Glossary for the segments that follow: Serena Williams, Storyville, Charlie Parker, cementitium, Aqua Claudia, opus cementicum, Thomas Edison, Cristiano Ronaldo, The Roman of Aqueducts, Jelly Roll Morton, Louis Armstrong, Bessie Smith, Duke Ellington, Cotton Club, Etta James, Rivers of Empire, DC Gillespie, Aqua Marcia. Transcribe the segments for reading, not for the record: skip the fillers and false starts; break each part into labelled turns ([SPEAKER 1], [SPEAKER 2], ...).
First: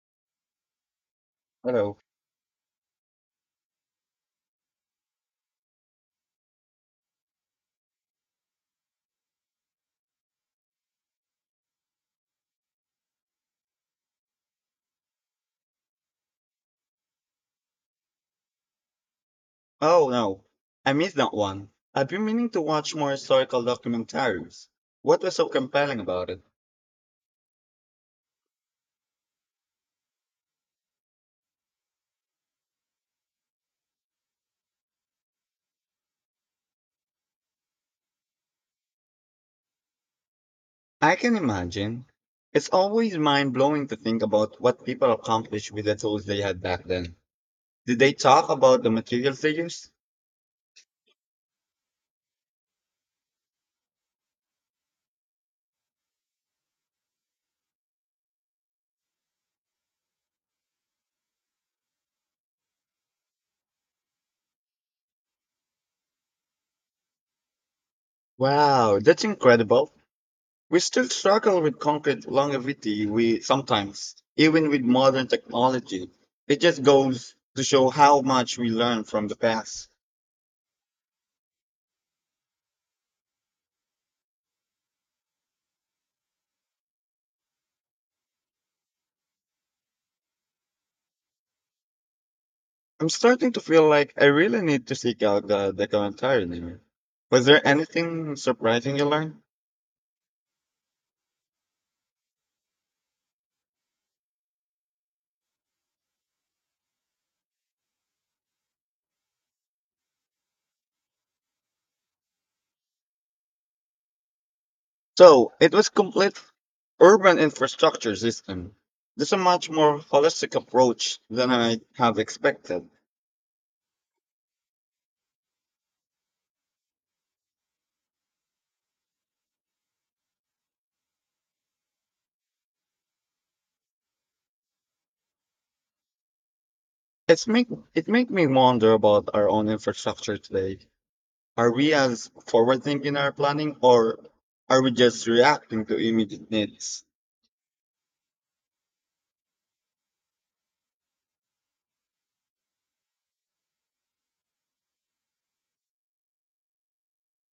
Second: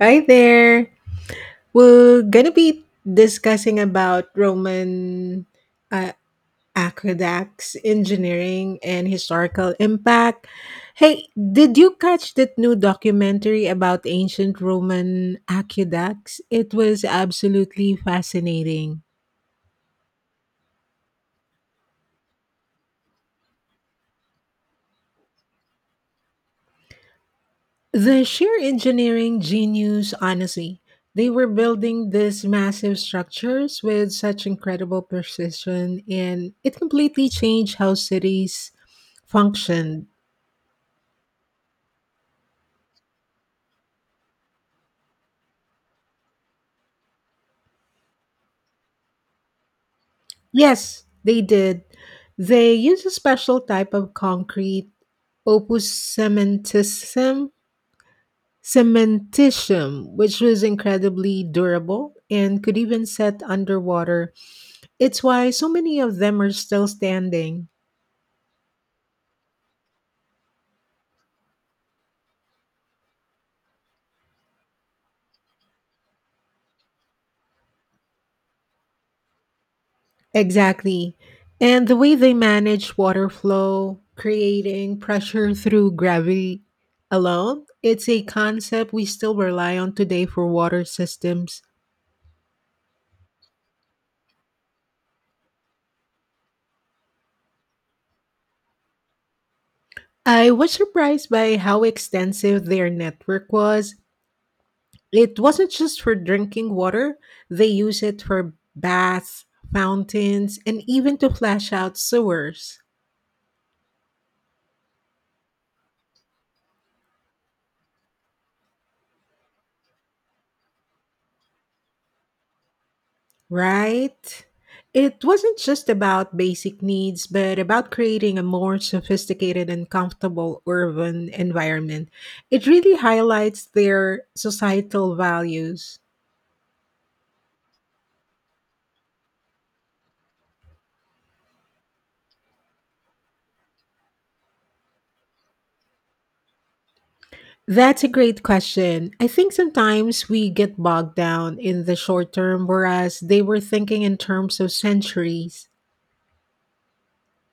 [SPEAKER 1] Hi there.
[SPEAKER 2] Hello.
[SPEAKER 1] We're gonna be discussing about Roman uh, aqueducts, engineering, and historical impact. Hey, did you catch that new documentary about ancient Roman aqueducts? It was absolutely fascinating.
[SPEAKER 2] Oh no, I missed that one. I've been meaning to watch more historical documentaries. What was so compelling about it?
[SPEAKER 1] The sheer engineering genius, honestly. They were building these massive structures with such incredible precision, and it completely changed how cities functioned.
[SPEAKER 2] I can imagine. It's always mind blowing to think about what people accomplished with the tools they had back then. Did they talk about the materials they used?
[SPEAKER 1] Yes, they did. They used a special type of concrete, opus cementicum, cementitium, which was incredibly durable and could even set underwater. It's why so many of them are still standing.
[SPEAKER 2] Wow, that's incredible. We still struggle with concrete longevity we sometimes, even with modern technology. It just goes to show how much we learn from the past.
[SPEAKER 1] Exactly. And the way they manage water flow, creating pressure through gravity alone, it's a concept we still rely on today for water systems.
[SPEAKER 2] I'm starting to feel like I really need to seek out the documentary. Was there anything surprising you learned?
[SPEAKER 1] I was surprised by how extensive their network was. It wasn't just for drinking water, they use it for baths, fountains, and even to flush out sewers.
[SPEAKER 2] So, it was complete urban infrastructure system. This is a much more holistic approach than I have expected.
[SPEAKER 1] Right? It wasn't just about basic needs, but about creating a more sophisticated and comfortable urban environment. It really highlights their societal values.
[SPEAKER 2] It's make it make me wonder about our own infrastructure today. Are we as forward thinking in our planning or are we just reacting to immediate needs?
[SPEAKER 1] That's a great question. I think sometimes we get bogged down in the short term, whereas they were thinking in terms of centuries.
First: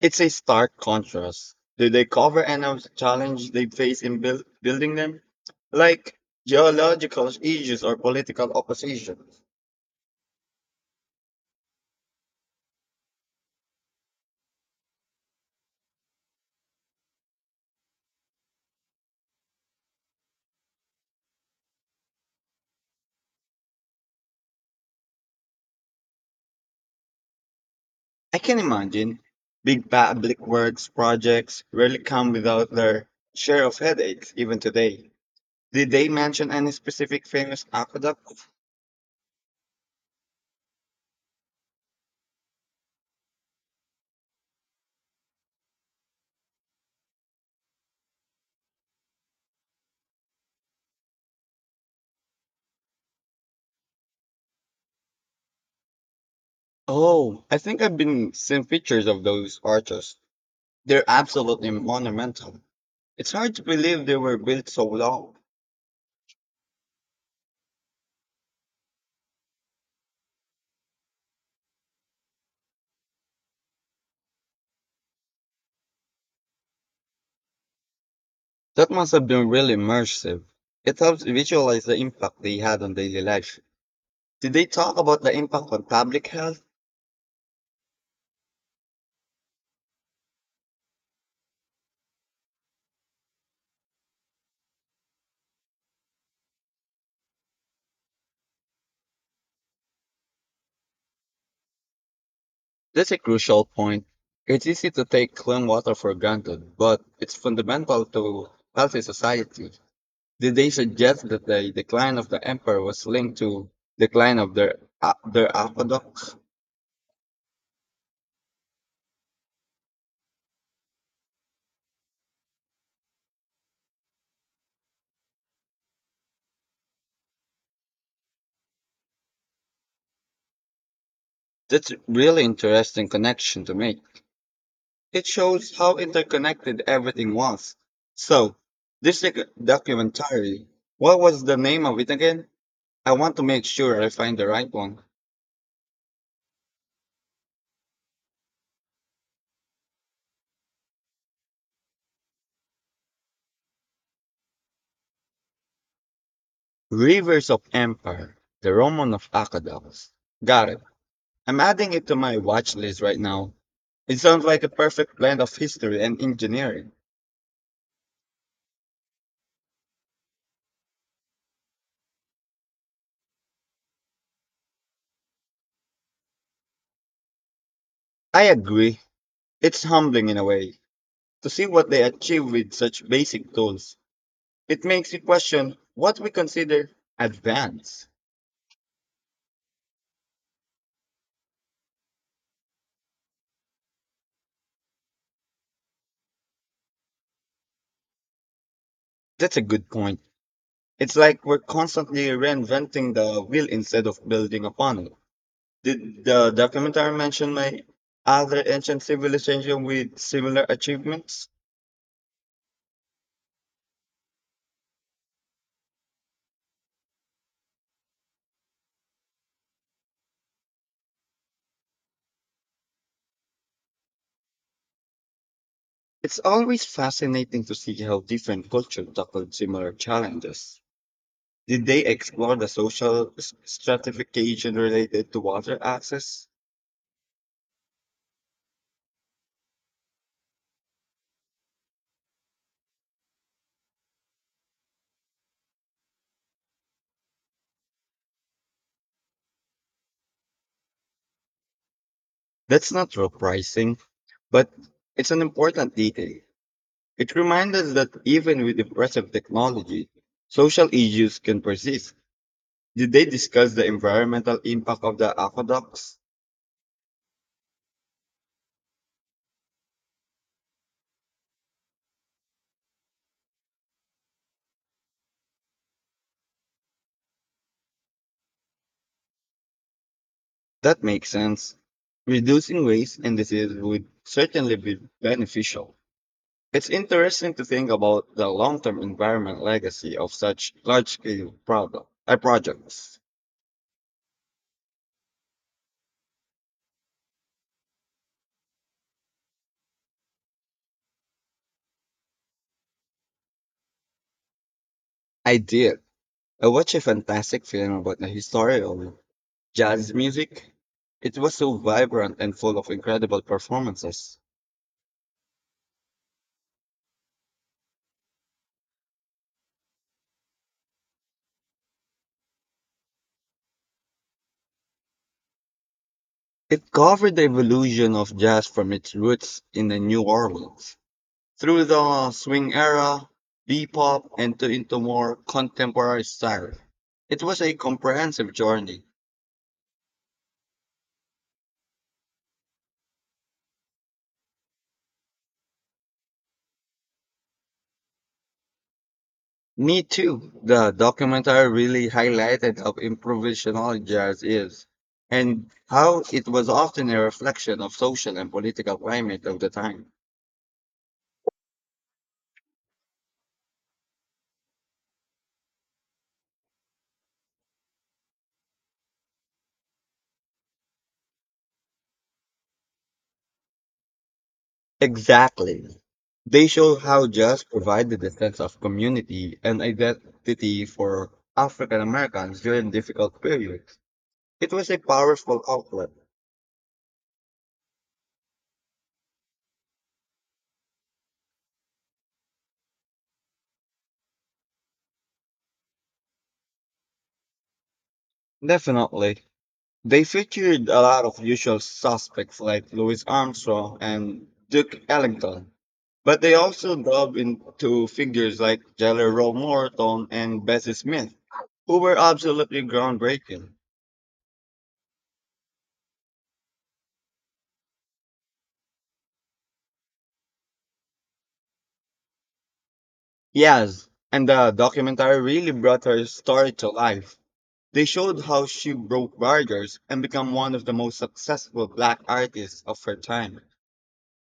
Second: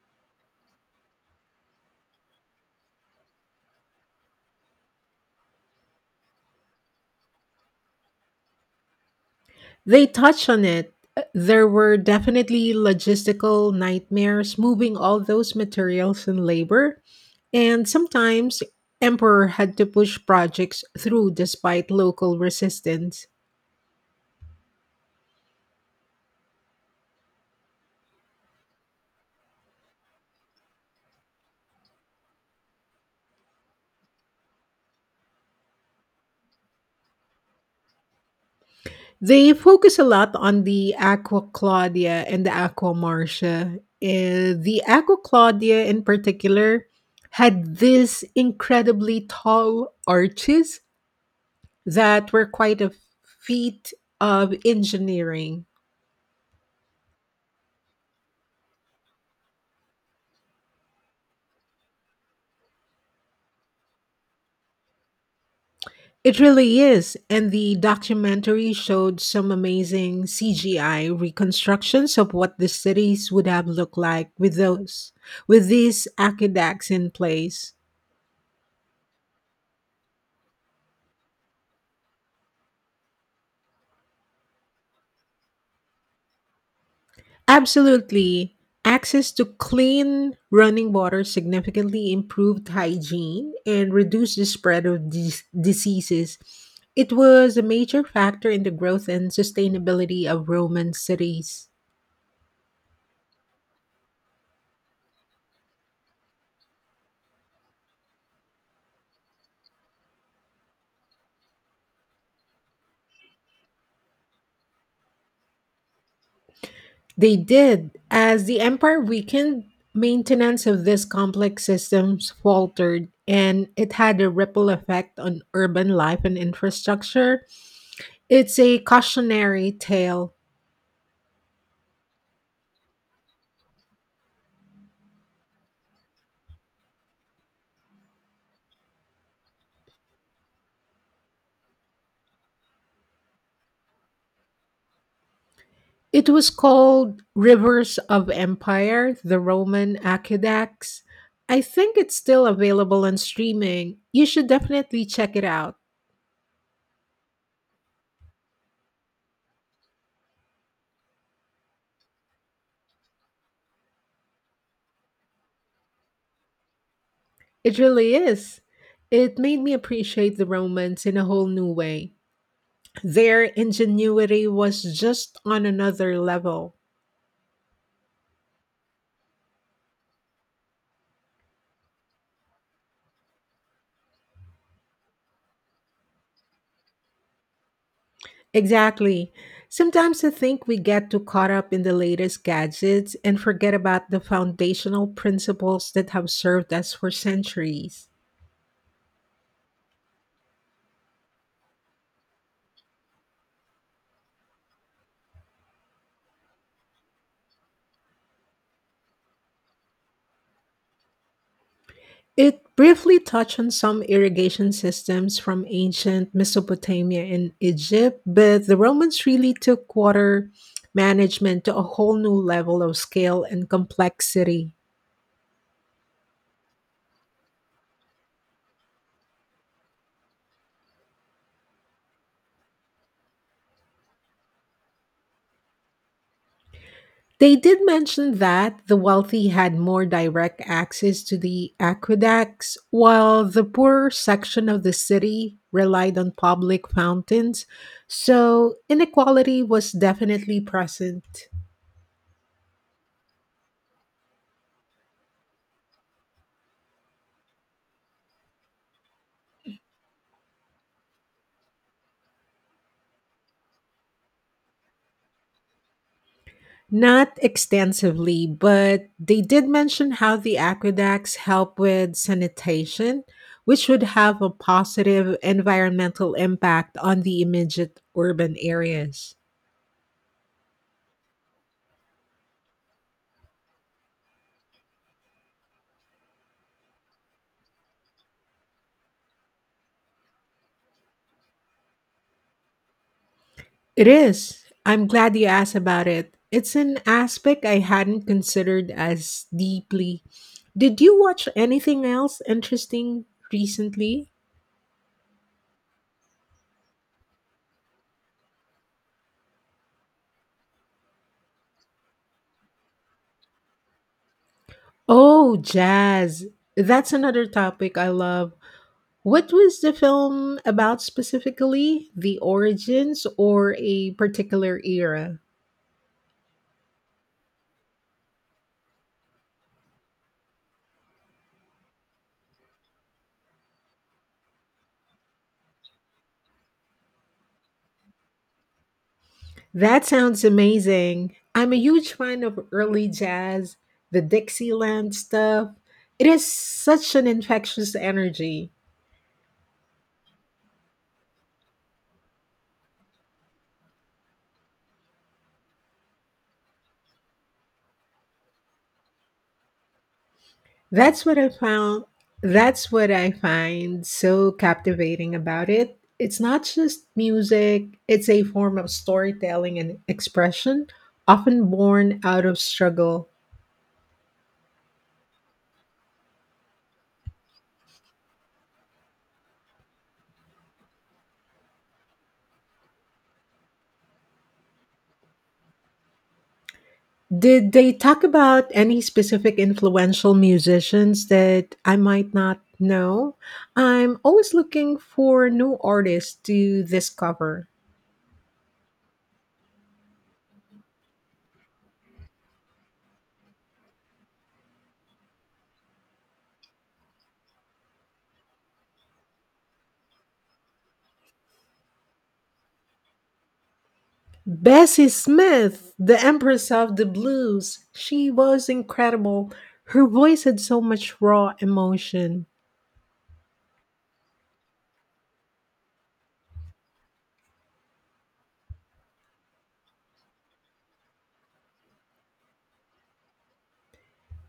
[SPEAKER 2] It's a stark contrast. Do they cover any of the challenge they face in building them? Like geological issues or political opposition.
[SPEAKER 1] They touch on it. There were definitely logistical nightmares moving all those materials and labor, and sometimes Emperor had to push projects through despite local resistance.
[SPEAKER 2] I can imagine big public works projects rarely come without their share of headaches, even today. Did they mention any specific famous aqueducts?
[SPEAKER 1] They focus a lot on the Aqua Claudia and the Aqua Marcia. The Aqua Claudia, in particular, had these incredibly tall arches that were quite a feat of engineering.
[SPEAKER 2] Oh, I think I've been seeing pictures of those arches. They're absolutely monumental. It's hard to believe they were built so long.
[SPEAKER 1] It really is. And the documentary showed some amazing CGI reconstructions of what the cities would have looked like with those with these aqueducts in place.
[SPEAKER 2] That must have been really immersive. It helps visualize the impact they had on daily life. Did they talk about the impact on public health?
[SPEAKER 1] Absolutely. Access to clean running water significantly improved hygiene and reduced the spread of diseases. It was a major factor in the growth and sustainability of Roman cities.
[SPEAKER 2] That's a crucial point. It's easy to take clean water for granted, but it's fundamental to healthy society. Did they suggest that the decline of the empire was linked to decline of their aqueducts?
[SPEAKER 1] They did. As the empire weakened, maintenance of these complex systems faltered, and it had a ripple effect on urban life and infrastructure. It's a cautionary tale.
[SPEAKER 2] That's really interesting connection to make. It shows how interconnected everything was. So, this documentary, what was the name of it again? I want to make sure I find the right one.
[SPEAKER 1] It was called Rivers of Empire, the Roman Aqueducts. I think it's still available on streaming. You should definitely check it out.
[SPEAKER 2] Rivers of Empire, The Roman of Aqueducts. Got it. I'm adding it to my watch list right now. It sounds like a perfect blend of history and engineering.
[SPEAKER 1] It really is. It made me appreciate the Romans in a whole new way. Their ingenuity was just on another level.
[SPEAKER 2] I agree. It's humbling in a way to see what they achieve with such basic tools. It makes you question what we consider advanced.
[SPEAKER 1] Exactly. Sometimes I think we get too caught up in the latest gadgets and forget about the foundational principles that have served us for centuries.
[SPEAKER 2] That's a good point. It's like we're constantly reinventing the wheel instead of building upon it. Did the documentary mention my other ancient civilization with similar achievements?
[SPEAKER 1] It briefly touched on some irrigation systems from ancient Mesopotamia and Egypt, but the Romans really took water management to a whole new level of scale and complexity.
[SPEAKER 2] It's always fascinating to see how different cultures tackled similar challenges. Did they explore the social stratification related to water access?
[SPEAKER 1] They did mention that the wealthy had more direct access to the aqueducts, while the poorer section of the city relied on public fountains. So inequality was definitely present.
[SPEAKER 2] That's not surprising, but it's an important detail. It reminds us that even with impressive technology, social issues can persist. Did they discuss the environmental impact of the aqueducts?
[SPEAKER 1] Not extensively, but they did mention how the aqueducts help with sanitation, which would have a positive environmental impact on the immediate urban areas.
[SPEAKER 2] That makes sense. Reducing waste and disease would certainly be beneficial. It's interesting to think about the long-term environment legacy of such large-scale projects.
[SPEAKER 1] It is. I'm glad you asked about it. It's an aspect I hadn't considered as deeply. Did you watch anything else interesting recently?
[SPEAKER 2] I did. I watched a fantastic film about the history of jazz music. It was so vibrant and full of incredible performances.
[SPEAKER 1] Oh, jazz. That's another topic I love. What was the film about specifically? The origins or a particular era?
[SPEAKER 2] It covered the evolution of jazz from its roots in the New Orleans through the swing era, bebop, and to into more contemporary style. It was a comprehensive journey.
[SPEAKER 1] That sounds amazing. I'm a huge fan of early jazz, the Dixieland stuff. It is such an infectious energy.
[SPEAKER 2] Me too. The documentary really highlighted how improvisational jazz is and how it was often a reflection of social and political climate of the time.
[SPEAKER 1] That's what I found. That's what I find so captivating about it. It's not just music, it's a form of storytelling and expression, often born out of struggle.
[SPEAKER 2] Exactly. They show how jazz provided a sense of community and identity for African Americans during difficult periods. It was a powerful outlet.
[SPEAKER 1] Did they talk about any specific influential musicians that I might not know? I'm always looking for new artists to discover.
[SPEAKER 2] Definitely. They featured a lot of usual suspects like Louis Armstrong and Duke Ellington, but they also dove into figures like Jelly Roll Morton and Bessie Smith, who were absolutely groundbreaking.
[SPEAKER 1] Bessie Smith, the Empress of the Blues, she was incredible. Her voice had so much raw emotion.
[SPEAKER 2] Yes, and the documentary really brought her story to life. They showed how she broke barriers and became one of the most successful black artists of her time.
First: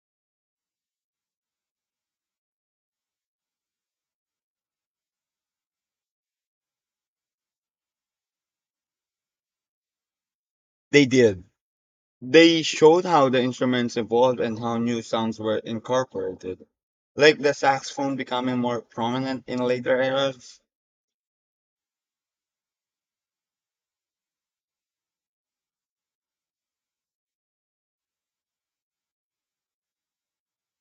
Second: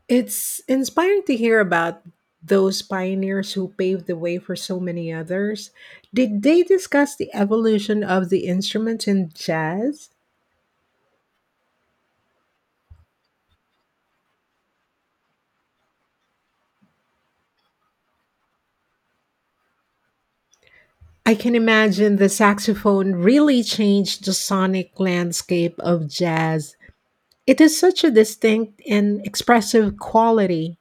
[SPEAKER 1] It's inspiring to hear about those pioneers who paved the way for so many others. Did they discuss the evolution of the instrument in jazz?
[SPEAKER 2] They did. They showed how the instruments evolved and how new sounds were incorporated, like the saxophone becoming more prominent in later eras.
[SPEAKER 1] I can imagine the saxophone really changed the sonic landscape of jazz. It is such a distinct and expressive quality.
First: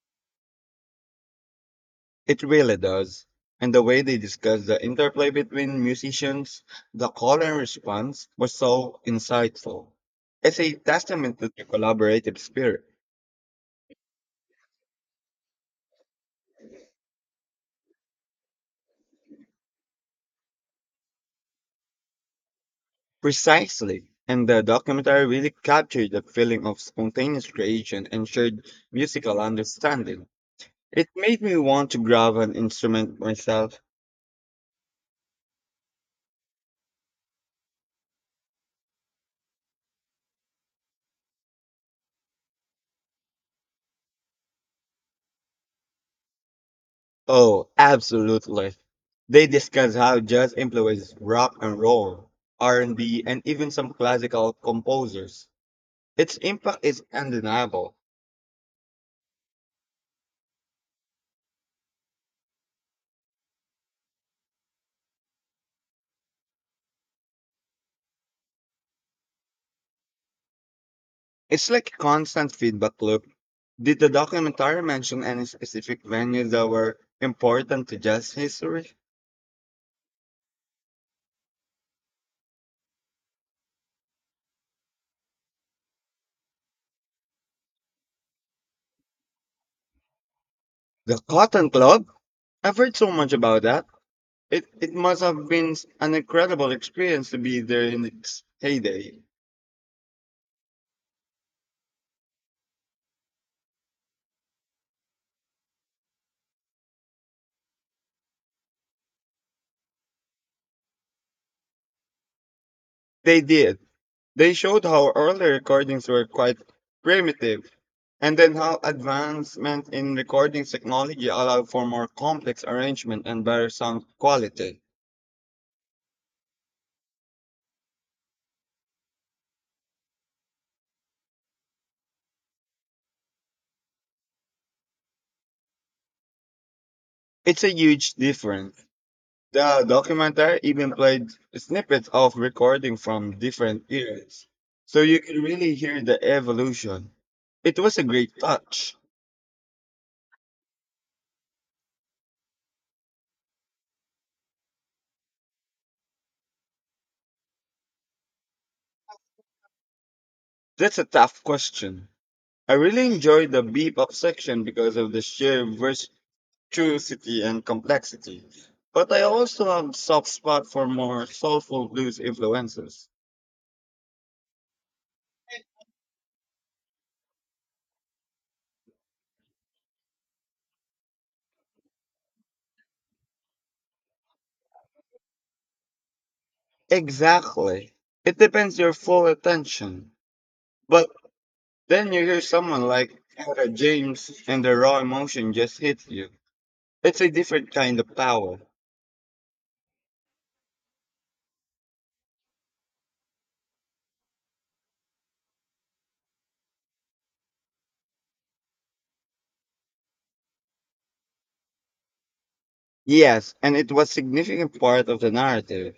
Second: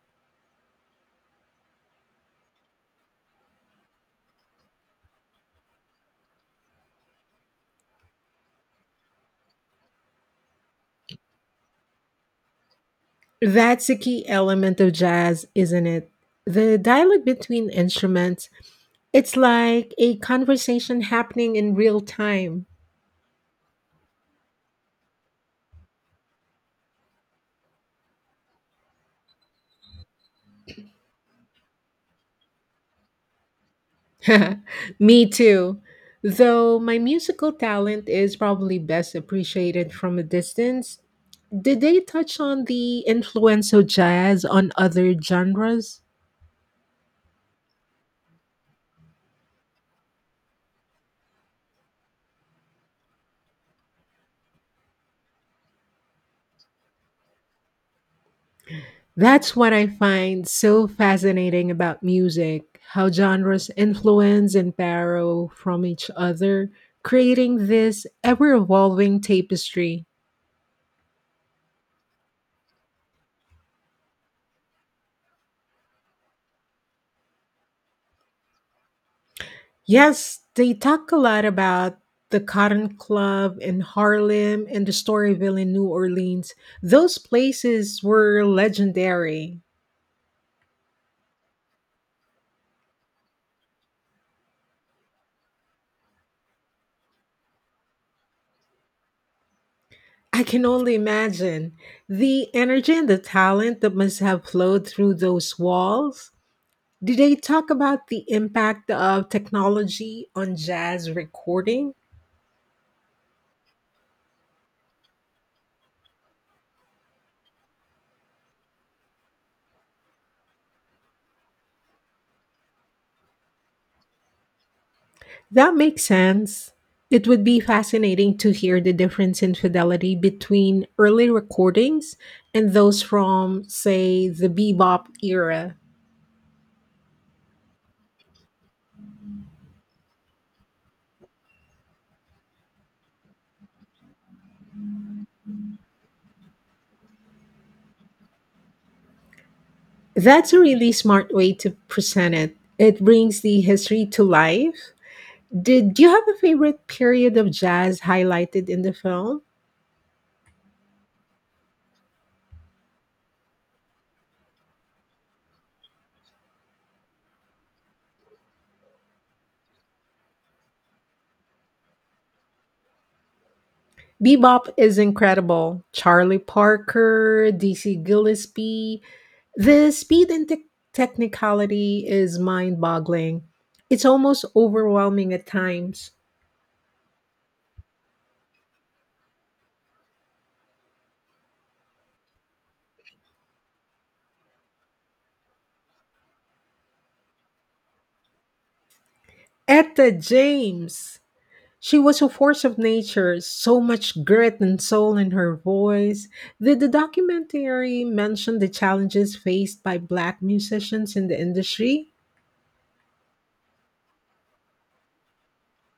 [SPEAKER 2] It really does. And the way they discussed the interplay between musicians, the call and response was so insightful. It's a testament to their collaborative spirit.
[SPEAKER 1] That's a key element of jazz, isn't it? The dialogue between instruments. It's like a conversation happening in real time.
[SPEAKER 2] Precisely. And the documentary really captured the feeling of spontaneous creation and shared musical understanding. It made me want to grab an instrument myself.
[SPEAKER 1] Me too. Though my musical talent is probably best appreciated from a distance. Did they touch on the influence of jazz on other genres?
[SPEAKER 2] Oh, absolutely. They discuss how jazz influences rock and roll, R&B, and B, and even some classical composers. Its impact is undeniable.
[SPEAKER 1] That's what I find so fascinating about music how genres influence and borrow from each other, creating this ever evolving tapestry.
[SPEAKER 2] It's like a constant feedback loop. Did the documentary mention any specific venues that were important to jazz history?
[SPEAKER 1] Yes, they talk a lot about the Cotton Club in Harlem and the Storyville in New Orleans. Those places were legendary.
[SPEAKER 2] The Cotton Club? I've heard so much about that. It must have been an incredible experience to be there in its heyday.
[SPEAKER 1] I can only imagine the energy and the talent that must have flowed through those walls. Did they talk about the impact of technology on jazz recording?
[SPEAKER 2] They did. They showed how early recordings were quite primitive, and then how advancement in recording technology allowed for more complex arrangement and better sound quality.
[SPEAKER 1] That makes sense. It would be fascinating to hear the difference in fidelity between early recordings and those from, say, the bebop era.
[SPEAKER 2] It's a huge difference. The documentary even played snippets of recording from different eras, so you could really hear the evolution. It was a great touch.
[SPEAKER 1] That's a really smart way to present it. It brings the history to life. Did you have a favorite period of jazz highlighted in the film?
[SPEAKER 2] That's a tough question. I really enjoyed the bebop section because of the sheer vers. Virtuosity and complexity, but I also have soft spot for more soulful blues influences.
[SPEAKER 1] Bebop is incredible. Charlie Parker, DC Gillespie. The speed and technicality is mind boggling. It's almost overwhelming at times.
[SPEAKER 2] Exactly. It depends your full attention. But then you hear someone like Etta James and the raw emotion just hits you. It's a different kind of power.
[SPEAKER 1] Etta James! She was a force of nature, so much grit and soul in her voice. Did the documentary mention the challenges faced by black musicians in the industry?
[SPEAKER 2] Yes, and it was significant part of the narrative.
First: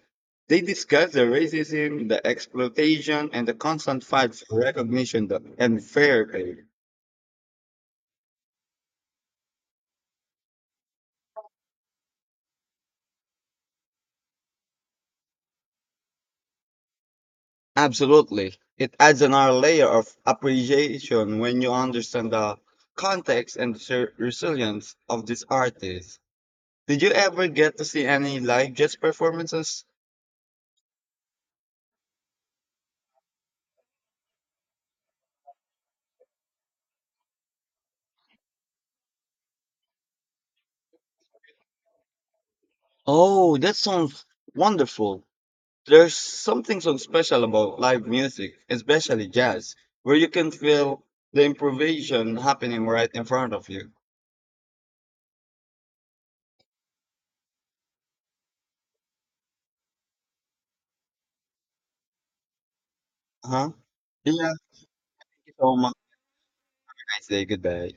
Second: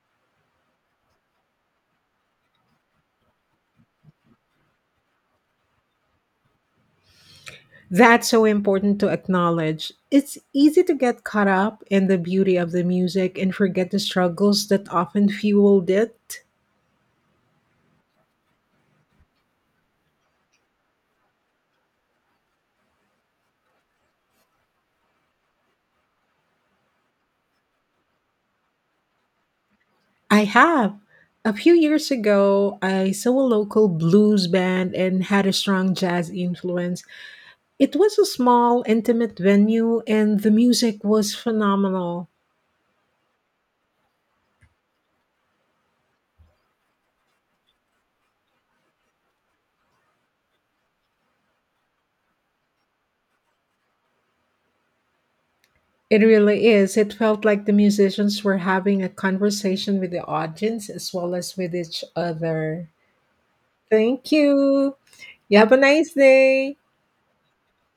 [SPEAKER 2] They discuss the racism, the exploitation, and the constant fight for and fair pay.
[SPEAKER 1] That's so important to acknowledge. It's easy to get caught up in the beauty of the music and forget the struggles that often fueled it.
[SPEAKER 2] Absolutely. It adds another layer of appreciation when you understand the context and resilience of these artists. Did you ever get to see any live jazz performances?
[SPEAKER 1] I have. A few years ago, I saw a local blues band and had a strong jazz influence. It was a small, intimate venue, and the music was phenomenal.
[SPEAKER 2] Oh, that sounds wonderful. There's something so special about live music, especially jazz, where you can feel the improvisation happening right in front of you.
[SPEAKER 1] It really is. It felt like the musicians were having a conversation with the audience as well as with each other.
[SPEAKER 2] Huh?
[SPEAKER 1] Thank
[SPEAKER 2] Yeah.
[SPEAKER 1] you.
[SPEAKER 2] Thank you
[SPEAKER 1] You have a
[SPEAKER 2] so much.
[SPEAKER 1] nice day.
[SPEAKER 2] Nice day. Goodbye.